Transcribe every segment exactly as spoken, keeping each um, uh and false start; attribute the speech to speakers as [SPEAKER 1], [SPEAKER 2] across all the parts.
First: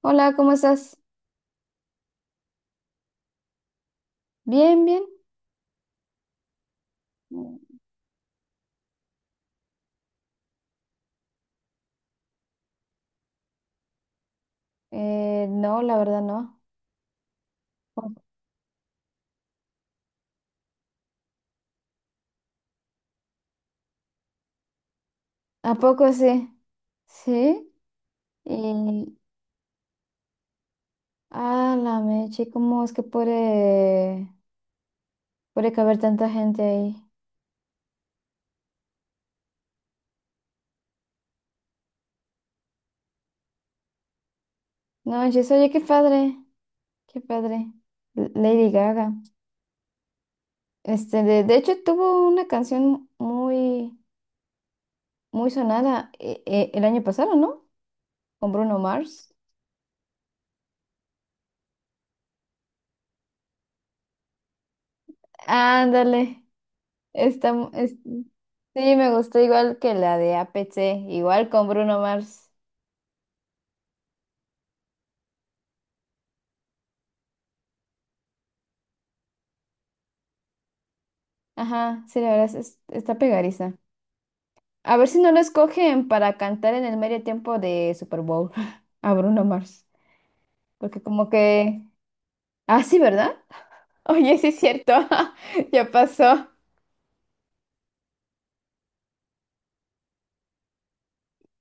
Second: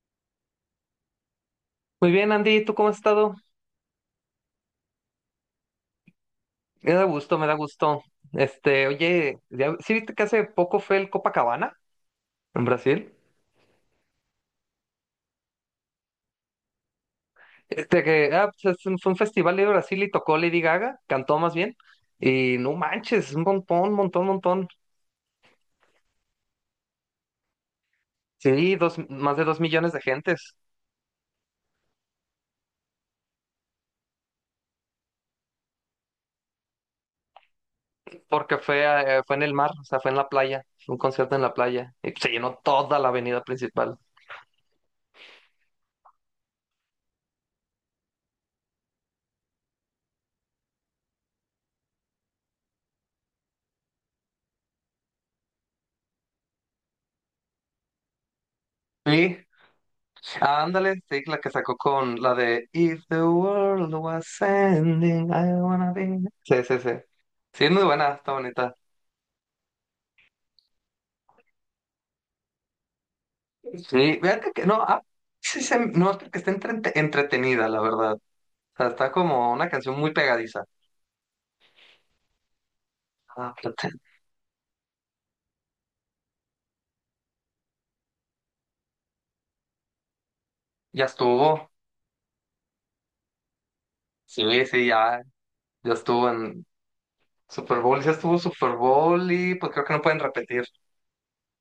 [SPEAKER 1] Hola, ¿cómo estás?
[SPEAKER 2] Muy bien, Andy, ¿tú cómo has estado?
[SPEAKER 1] Bien, bien.
[SPEAKER 2] Me da gusto, me da
[SPEAKER 1] Mm,
[SPEAKER 2] gusto. Este, oye, ya- ¿sí viste que hace poco fue el Copacabana en Brasil?
[SPEAKER 1] eh, no, la verdad no.
[SPEAKER 2] Este que ah, pues, es un- fue un festival de Brasil y tocó Lady Gaga, cantó más bien. Y no manches, un montón, montón, montón.
[SPEAKER 1] ¿A poco sí? Sí.
[SPEAKER 2] Sí, dos,
[SPEAKER 1] Y,
[SPEAKER 2] más de dos millones de gentes,
[SPEAKER 1] ah, la meche, ¿cómo es que puede, puede caber tanta gente ahí?
[SPEAKER 2] porque fue, eh, fue en el mar, o sea, fue en la playa, fue un concierto en la playa, y se llenó toda la avenida principal.
[SPEAKER 1] No, yo oye, qué padre, qué padre. L- Lady Gaga. Este, de, de hecho, tuvo una canción muy, muy sonada eh, eh, el año pasado, ¿no? Con Bruno Mars.
[SPEAKER 2] Sí. Ah, ándale, sí, la que sacó con la de If the world was ending, I wanna be.
[SPEAKER 1] Ándale.
[SPEAKER 2] Sí, sí, sí.
[SPEAKER 1] Está.
[SPEAKER 2] Sí, es muy buena, está bonita.
[SPEAKER 1] Sí, me gustó igual que la de A P C igual con Bruno Mars.
[SPEAKER 2] Sí, vean que, que- no, ah, sí, se- no, que está entrete- entretenida, la verdad. O sea, está como una canción muy pegadiza.
[SPEAKER 1] Ajá, sí, la verdad es, está
[SPEAKER 2] Ah,
[SPEAKER 1] pegadiza.
[SPEAKER 2] espérate.
[SPEAKER 1] A ver si no lo escogen para cantar en el medio tiempo de Super Bowl a Bruno Mars, porque
[SPEAKER 2] ya
[SPEAKER 1] como
[SPEAKER 2] estuvo.
[SPEAKER 1] que... Ah, sí, ¿verdad? Oye, sí es
[SPEAKER 2] Sí, sí,
[SPEAKER 1] cierto,
[SPEAKER 2] ya,
[SPEAKER 1] ya
[SPEAKER 2] ya estuvo
[SPEAKER 1] pasó.
[SPEAKER 2] en Super Bowl, ya estuvo Super Bowl y pues creo que no pueden repetir.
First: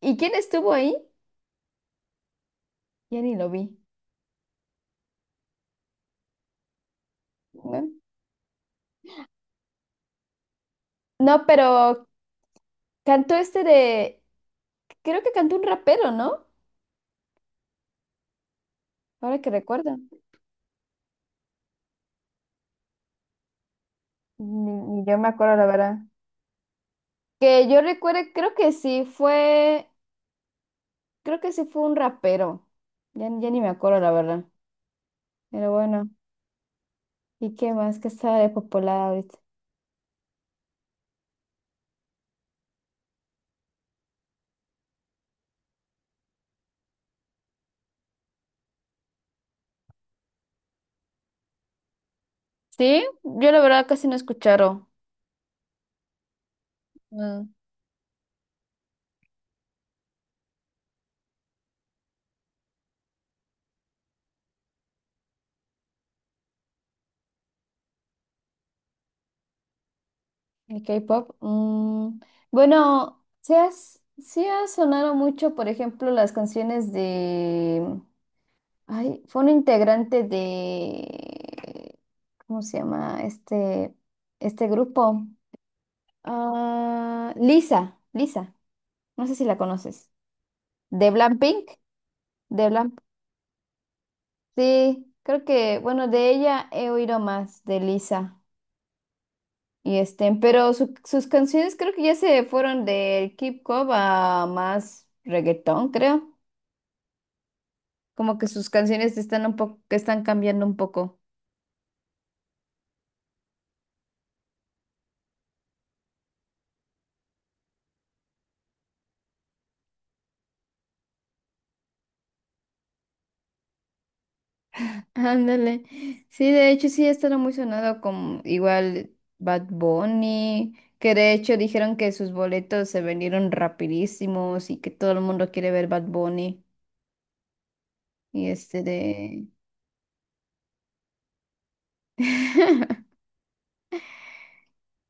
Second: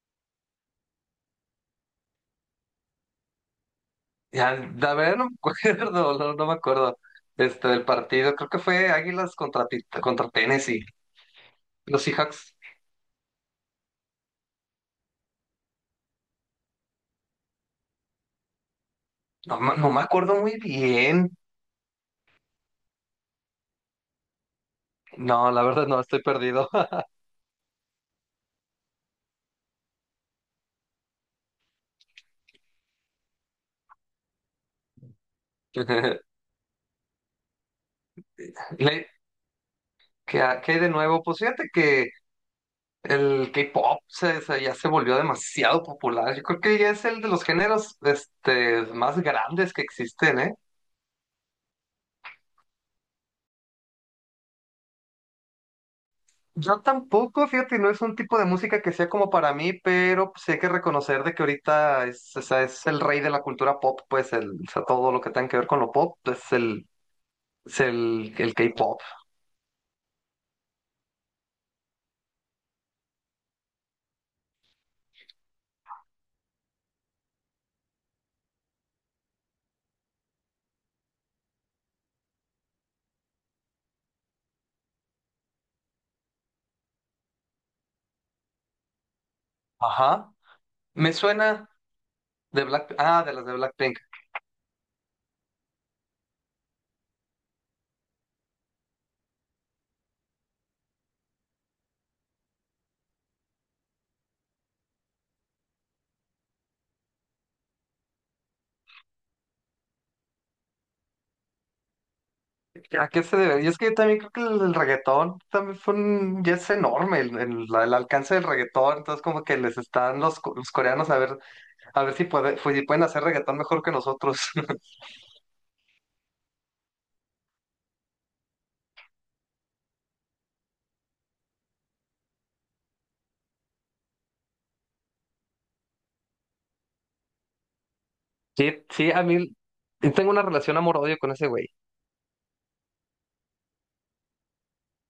[SPEAKER 1] ¿Y quién estuvo ahí? Ya ni lo vi.
[SPEAKER 2] Ya, la verdad no me acuerdo, no, no me acuerdo. Este, del
[SPEAKER 1] No,
[SPEAKER 2] partido, creo que fue Águilas contra, Tit- contra Tennessee.
[SPEAKER 1] no,
[SPEAKER 2] Los
[SPEAKER 1] pero
[SPEAKER 2] Seahawks,
[SPEAKER 1] cantó este de... Creo que cantó un rapero, ¿no? Ahora que
[SPEAKER 2] no, ma- no
[SPEAKER 1] recuerdo.
[SPEAKER 2] me acuerdo muy bien.
[SPEAKER 1] Ni, ni yo me
[SPEAKER 2] No,
[SPEAKER 1] acuerdo,
[SPEAKER 2] la
[SPEAKER 1] la
[SPEAKER 2] verdad
[SPEAKER 1] verdad.
[SPEAKER 2] no, estoy perdido.
[SPEAKER 1] Que yo recuerde, creo que sí, fue. Creo que sí fue un rapero. Ya, ya ni me acuerdo, la verdad. Pero bueno,
[SPEAKER 2] Le-
[SPEAKER 1] ¿y qué más que está de popular ahorita?
[SPEAKER 2] ¿Qué, ha- qué hay de nuevo? Pues fíjate que el K-pop se- se- ya se volvió demasiado popular. Yo creo que ya es el de los géneros este, más grandes que existen, ¿eh?
[SPEAKER 1] Sí, yo la verdad casi no escucharon
[SPEAKER 2] Yo
[SPEAKER 1] el
[SPEAKER 2] tampoco, fíjate, no es un tipo de música que sea como para mí, pero pues, sí hay que reconocer de que ahorita es, o sea, es el rey de la cultura pop, pues el, o sea, todo lo que tenga que ver con lo pop, pues el, es el, el K-pop.
[SPEAKER 1] K-pop. Mm, bueno, sí, has- sí ha sonado mucho, por ejemplo, las canciones de... Ay, fue un integrante de... ¿Cómo se llama este, este grupo? Ah, Lisa, Lisa. No sé si la conoces.
[SPEAKER 2] Ajá.
[SPEAKER 1] De
[SPEAKER 2] Me suena,
[SPEAKER 1] Blackpink.
[SPEAKER 2] De
[SPEAKER 1] De
[SPEAKER 2] Black, ah, de las de Blackpink.
[SPEAKER 1] sí, creo que, bueno, de ella he oído más, de Lisa y este, pero su- sus canciones creo que ya se fueron del hip hop a más reggaetón, creo. Como que sus canciones están un poco, que están cambiando un poco.
[SPEAKER 2] ¿A qué se debe? Y es que yo también creo que el, el reggaetón también fue un, ya es enorme el, el- la- el alcance del reggaetón. Entonces, como que les están los, co- los coreanos a ver, a ver si, puede, pues, si pueden hacer reggaetón mejor que nosotros.
[SPEAKER 1] Ándale. Sí, de hecho sí ha estado muy sonado con igual Bad Bunny, que de hecho dijeron que sus boletos se vendieron rapidísimos y que todo el mundo quiere ver Bad Bunny y este
[SPEAKER 2] Sí, sí, a
[SPEAKER 1] de
[SPEAKER 2] mí y tengo una relación amor-odio con ese güey.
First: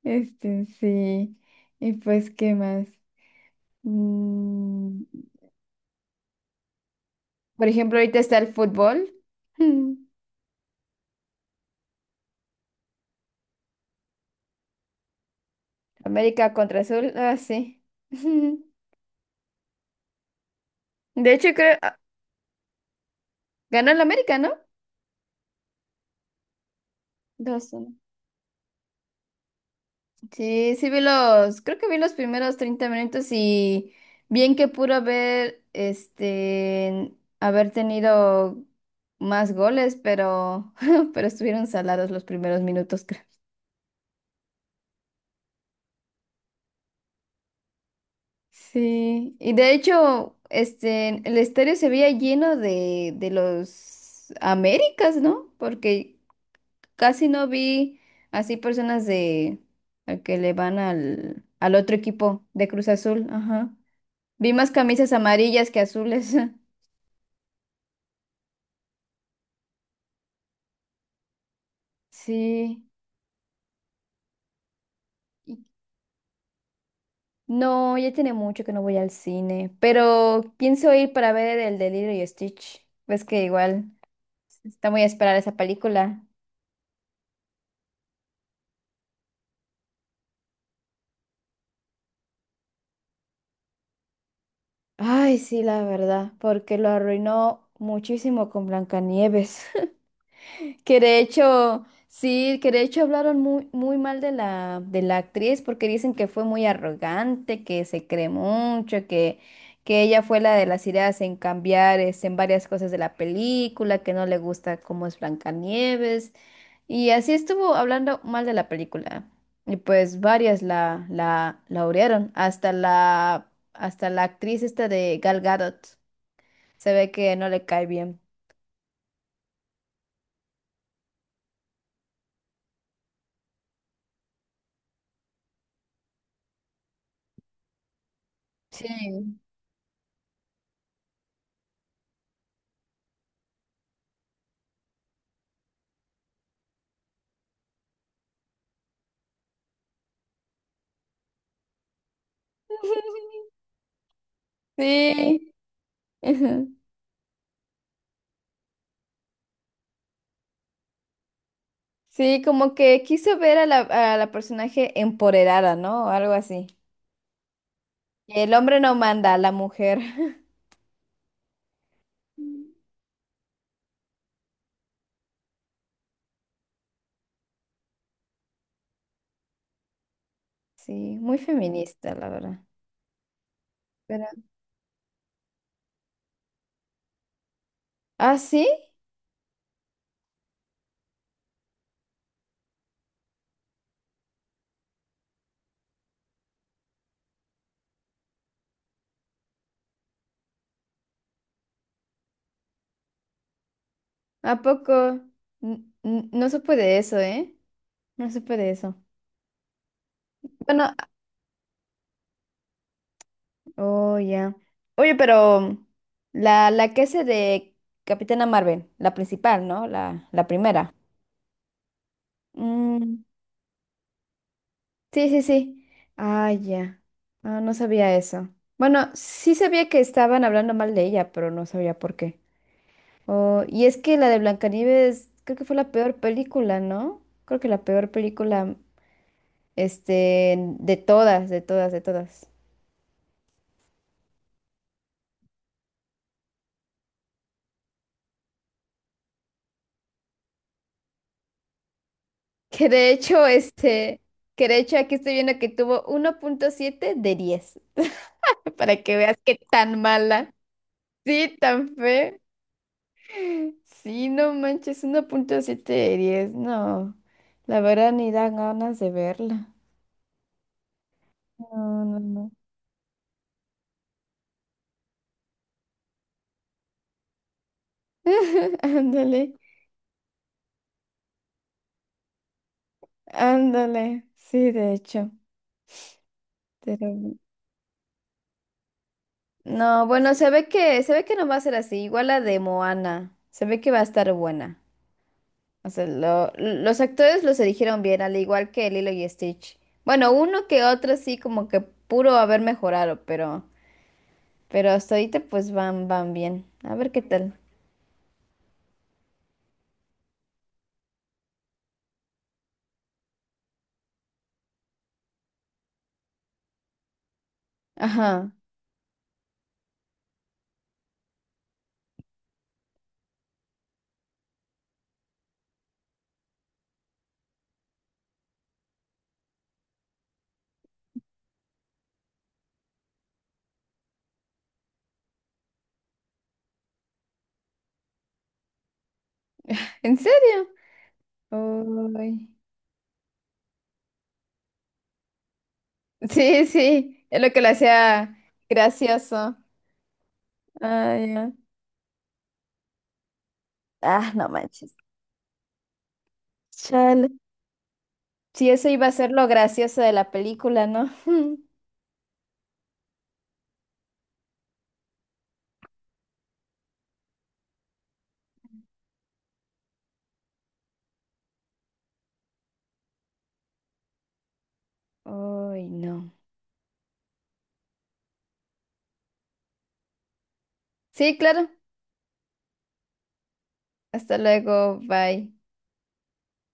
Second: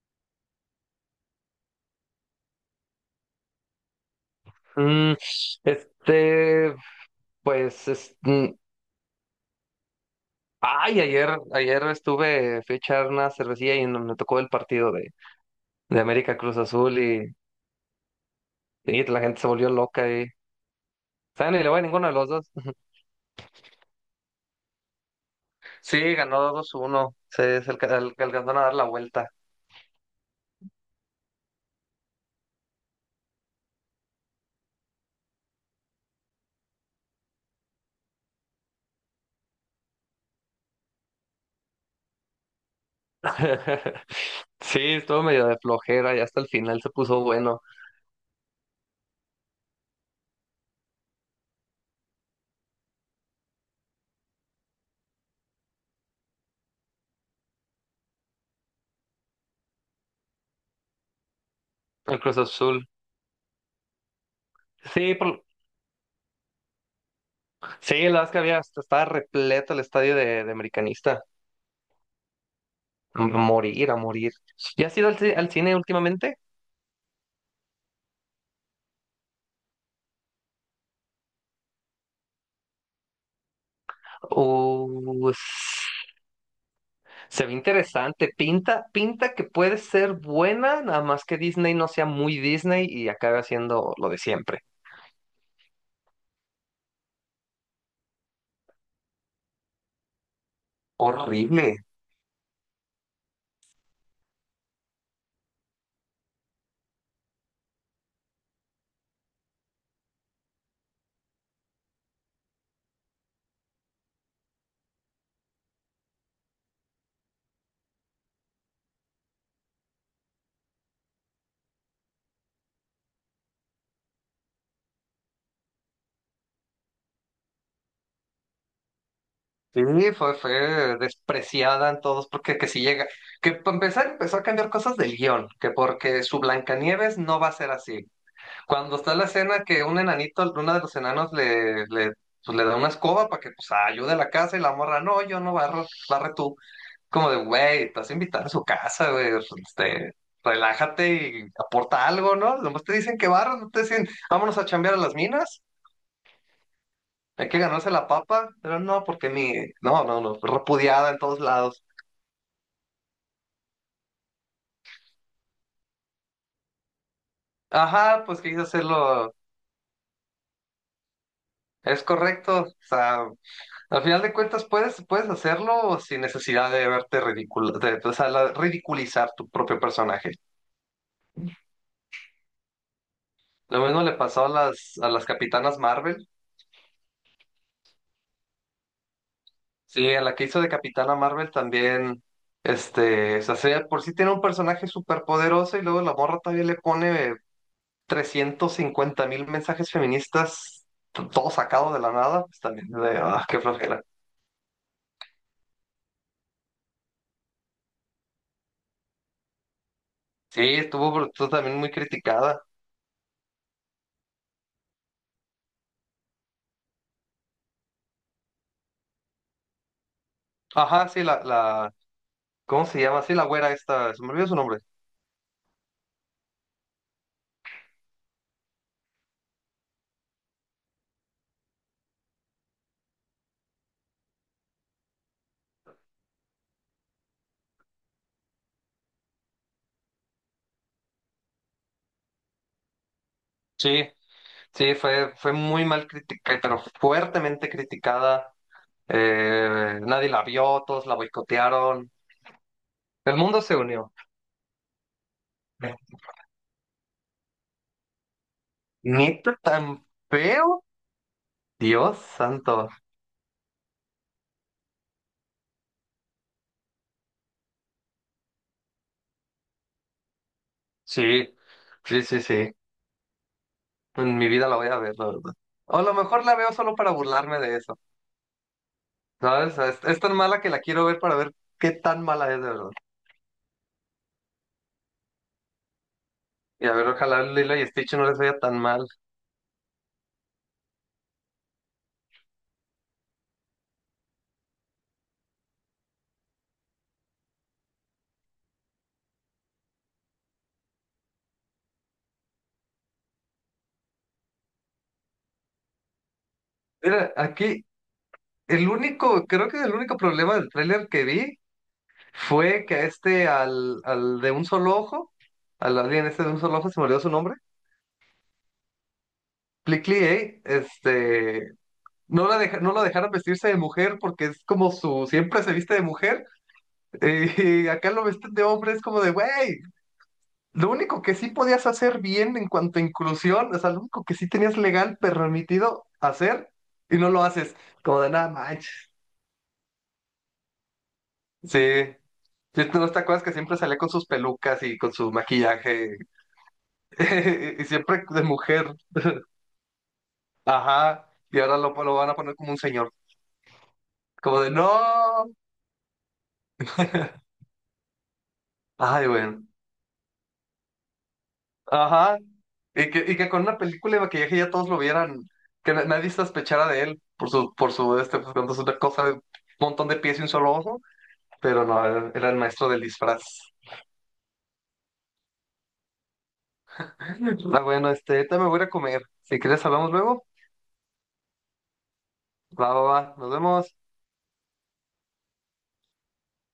[SPEAKER 1] este, sí. Y pues, ¿qué más? Mm,
[SPEAKER 2] Mm, este,
[SPEAKER 1] por
[SPEAKER 2] pues,
[SPEAKER 1] ejemplo,
[SPEAKER 2] es-
[SPEAKER 1] ahorita está
[SPEAKER 2] mm,
[SPEAKER 1] el fútbol. Mm,
[SPEAKER 2] ay, ayer, ayer estuve, fui a echar una cervecilla y no- me tocó el partido de, de América
[SPEAKER 1] América
[SPEAKER 2] Cruz
[SPEAKER 1] contra
[SPEAKER 2] Azul
[SPEAKER 1] Azul.
[SPEAKER 2] y,
[SPEAKER 1] Ah, sí.
[SPEAKER 2] y la gente se volvió loca.
[SPEAKER 1] De
[SPEAKER 2] sea,
[SPEAKER 1] hecho,
[SPEAKER 2] ni le
[SPEAKER 1] creo,
[SPEAKER 2] voy a
[SPEAKER 1] ah,
[SPEAKER 2] ninguno de los dos.
[SPEAKER 1] ganó el América, ¿no?
[SPEAKER 2] Sí, ganó dos uno. Se- Es
[SPEAKER 1] Dos,
[SPEAKER 2] el que
[SPEAKER 1] uno.
[SPEAKER 2] el que alcanzaron a dar la vuelta.
[SPEAKER 1] Sí, sí vi los, creo que vi los primeros treinta minutos y bien que pudo haber, este, haber tenido más goles, pero, pero estuvieron salados los primeros minutos.
[SPEAKER 2] Sí, estuvo medio de flojera y hasta el final se puso bueno
[SPEAKER 1] Sí, y de hecho, este, el estadio se veía lleno de, de los Américas, ¿no? Porque casi no vi así personas de al que le van al, al otro
[SPEAKER 2] el Cruz
[SPEAKER 1] equipo de Cruz
[SPEAKER 2] Azul.
[SPEAKER 1] Azul, ajá. Vi más camisas
[SPEAKER 2] Sí, por-
[SPEAKER 1] amarillas que azules.
[SPEAKER 2] sí, la verdad es que había, estaba repleto el estadio de, de Americanista.
[SPEAKER 1] Sí.
[SPEAKER 2] A morir, a morir. ¿Ya has ido al, ci- al
[SPEAKER 1] Y-
[SPEAKER 2] cine últimamente?
[SPEAKER 1] No, ya tiene mucho que no voy al cine, pero pienso ir para ver el de Lilo y Stitch. Ves que igual está muy a
[SPEAKER 2] Uh,
[SPEAKER 1] esperar esa película.
[SPEAKER 2] Se ve interesante. Pinta, pinta que puede ser buena, nada más que Disney no sea muy Disney y acabe haciendo lo de siempre.
[SPEAKER 1] Ay, sí, la verdad, porque lo arruinó muchísimo con Blancanieves. Que de
[SPEAKER 2] Horrible.
[SPEAKER 1] hecho, sí, que de hecho hablaron muy, muy mal de la, de la actriz porque dicen que fue muy arrogante, que se cree mucho, que, que ella fue la de las ideas en cambiar este, en varias cosas de la película, que no le gusta cómo es Blancanieves. Y así estuvo hablando mal de la película. Y pues varias la, la, la odiaron, hasta la, hasta la actriz esta de Gal Gadot. Se ve que no le cae bien.
[SPEAKER 2] Sí, fue, fue despreciada en todos, porque que si llega, que para empezar empezó a cambiar cosas del guión, que porque su Blancanieves no va a ser así. Cuando está la
[SPEAKER 1] Sí.
[SPEAKER 2] escena que un enanito, uno de los enanos le, le, pues, le da una escoba para que pues, ayude a la casa y la morra, no, yo no barro, barre tú. Como de, güey, estás invitado a su casa, güey, este, relájate y aporta algo, ¿no? Nomás te dicen que barras, no te dicen, vámonos a chambear a las
[SPEAKER 1] Sí.
[SPEAKER 2] minas.
[SPEAKER 1] Ujú.
[SPEAKER 2] Hay que ganarse la papa, pero no, porque mi, no, no, no, fue repudiada en todos lados.
[SPEAKER 1] Sí, como que quiso ver a la, a la personaje empoderada, ¿no? O algo así.
[SPEAKER 2] Ajá, pues
[SPEAKER 1] El
[SPEAKER 2] quise
[SPEAKER 1] hombre no
[SPEAKER 2] hacerlo,
[SPEAKER 1] manda, la mujer.
[SPEAKER 2] es
[SPEAKER 1] Mm.
[SPEAKER 2] correcto, o sea, al final de cuentas puedes, puedes, hacerlo sin necesidad de verte ridículo, de, o sea, la- ridiculizar tu propio personaje.
[SPEAKER 1] Sí, muy feminista, la verdad.
[SPEAKER 2] Lo mismo le
[SPEAKER 1] Pero...
[SPEAKER 2] pasó a las, a las Capitanas Marvel,
[SPEAKER 1] Ah, ¿sí?
[SPEAKER 2] sí, a la que hizo de Capitana Marvel también, este, o sea, se- por sí tiene un personaje súper poderoso y luego la morra todavía le pone trescientos cincuenta mil mensajes feministas, t- todo sacado de la nada, pues también, de, ah, qué flojera.
[SPEAKER 1] ¿A poco? N- n- no supe de eso, ¿eh? No supe de eso.
[SPEAKER 2] Sí,
[SPEAKER 1] Bueno, a-
[SPEAKER 2] estuvo, br- estuvo también muy criticada.
[SPEAKER 1] oh, ya. Oye, pero la, la que hace de Capitana Marvel, la principal, ¿no? La, la primera.
[SPEAKER 2] Ajá, sí, la, la, ¿cómo se llama?
[SPEAKER 1] Mm.
[SPEAKER 2] Sí, la güera esta, se me olvidó su nombre.
[SPEAKER 1] Sí, sí, sí. Ah, ya. Ah, no sabía eso. Bueno, sí sabía que estaban hablando mal de ella, pero no sabía por qué. Oh, y es que la de Blancanieves creo que fue la peor película, ¿no? Creo que la peor película, este, de todas, de todas, de todas.
[SPEAKER 2] Sí, sí, fue, fue muy mal criticada, pero fuertemente criticada. Eh, nadie la vio, todos la boicotearon.
[SPEAKER 1] Que de
[SPEAKER 2] El
[SPEAKER 1] hecho,
[SPEAKER 2] mundo se unió.
[SPEAKER 1] este, que de hecho aquí estoy viendo que tuvo uno punto siete de diez. Para que veas
[SPEAKER 2] ¿Neta
[SPEAKER 1] qué
[SPEAKER 2] tan
[SPEAKER 1] tan mala.
[SPEAKER 2] feo?
[SPEAKER 1] Sí, tan
[SPEAKER 2] Dios
[SPEAKER 1] fea.
[SPEAKER 2] santo.
[SPEAKER 1] Sí, no manches, uno punto siete de diez, no. La verdad ni dan ganas de verla.
[SPEAKER 2] Sí,
[SPEAKER 1] No, no,
[SPEAKER 2] sí, sí,
[SPEAKER 1] no.
[SPEAKER 2] sí. En mi vida la voy a ver, la verdad. O a lo mejor la veo solo para burlarme de eso,
[SPEAKER 1] Ándale,
[SPEAKER 2] ¿sabes? Es, es tan mala que la quiero ver para ver qué tan mala es de verdad.
[SPEAKER 1] ándale. Sí, de hecho.
[SPEAKER 2] Y a ver,
[SPEAKER 1] Pero...
[SPEAKER 2] ojalá Lilo y Stitch no les vaya tan mal.
[SPEAKER 1] No, bueno, se ve que, se ve que no va a ser así. Igual la de Moana. Se ve que va a estar buena. O sea, lo- los actores los eligieron bien, al igual que Lilo y Stitch. Bueno, uno que otro sí, como que puro haber mejorado, pero, pero hasta ahorita pues van, van bien. A ver qué
[SPEAKER 2] Mira,
[SPEAKER 1] tal.
[SPEAKER 2] aquí el único, creo que el único problema del tráiler que vi fue que a este, al, al de un solo ojo, al alien este de un solo ojo, se me olvidó su nombre,
[SPEAKER 1] Ajá.
[SPEAKER 2] Plickly, este, no la deja- no lo dejaron vestirse de mujer porque es como su, siempre se viste de mujer. eh, Y acá lo visten de hombre, es como de, güey. Lo único que sí podías hacer bien en cuanto a inclusión, o sea, lo único que sí tenías legal permitido hacer y no lo haces, como de nada manches.
[SPEAKER 1] ¿En serio?
[SPEAKER 2] Sí.
[SPEAKER 1] Uy.
[SPEAKER 2] Sí, ¿No te acuerdas que siempre salía con sus pelucas y con su maquillaje
[SPEAKER 1] Sí, sí, es lo que lo
[SPEAKER 2] y siempre
[SPEAKER 1] hacía
[SPEAKER 2] de mujer?
[SPEAKER 1] gracioso. Ah,
[SPEAKER 2] Ajá.
[SPEAKER 1] ya.
[SPEAKER 2] Y ahora lo, lo van a poner como un señor.
[SPEAKER 1] Ah, no
[SPEAKER 2] Como de
[SPEAKER 1] manches.
[SPEAKER 2] no.
[SPEAKER 1] Chale. Sí, eso iba a
[SPEAKER 2] Ay,
[SPEAKER 1] ser lo
[SPEAKER 2] bueno.
[SPEAKER 1] gracioso de la película, ¿no?
[SPEAKER 2] Ajá. Y que, y que con una película de maquillaje ya todos lo vieran, que na- nadie sospechara de él por su, por su, este, pues, cuando es una cosa de un montón de pies y un solo ojo. pero no, era, era el maestro del disfraz.
[SPEAKER 1] Uy, no.
[SPEAKER 2] Ah, bueno, este, ahorita me voy a ir a comer. Si quieres, hablamos luego.
[SPEAKER 1] Sí, claro.
[SPEAKER 2] Va, va, va. Nos vemos.
[SPEAKER 1] Hasta luego, bye.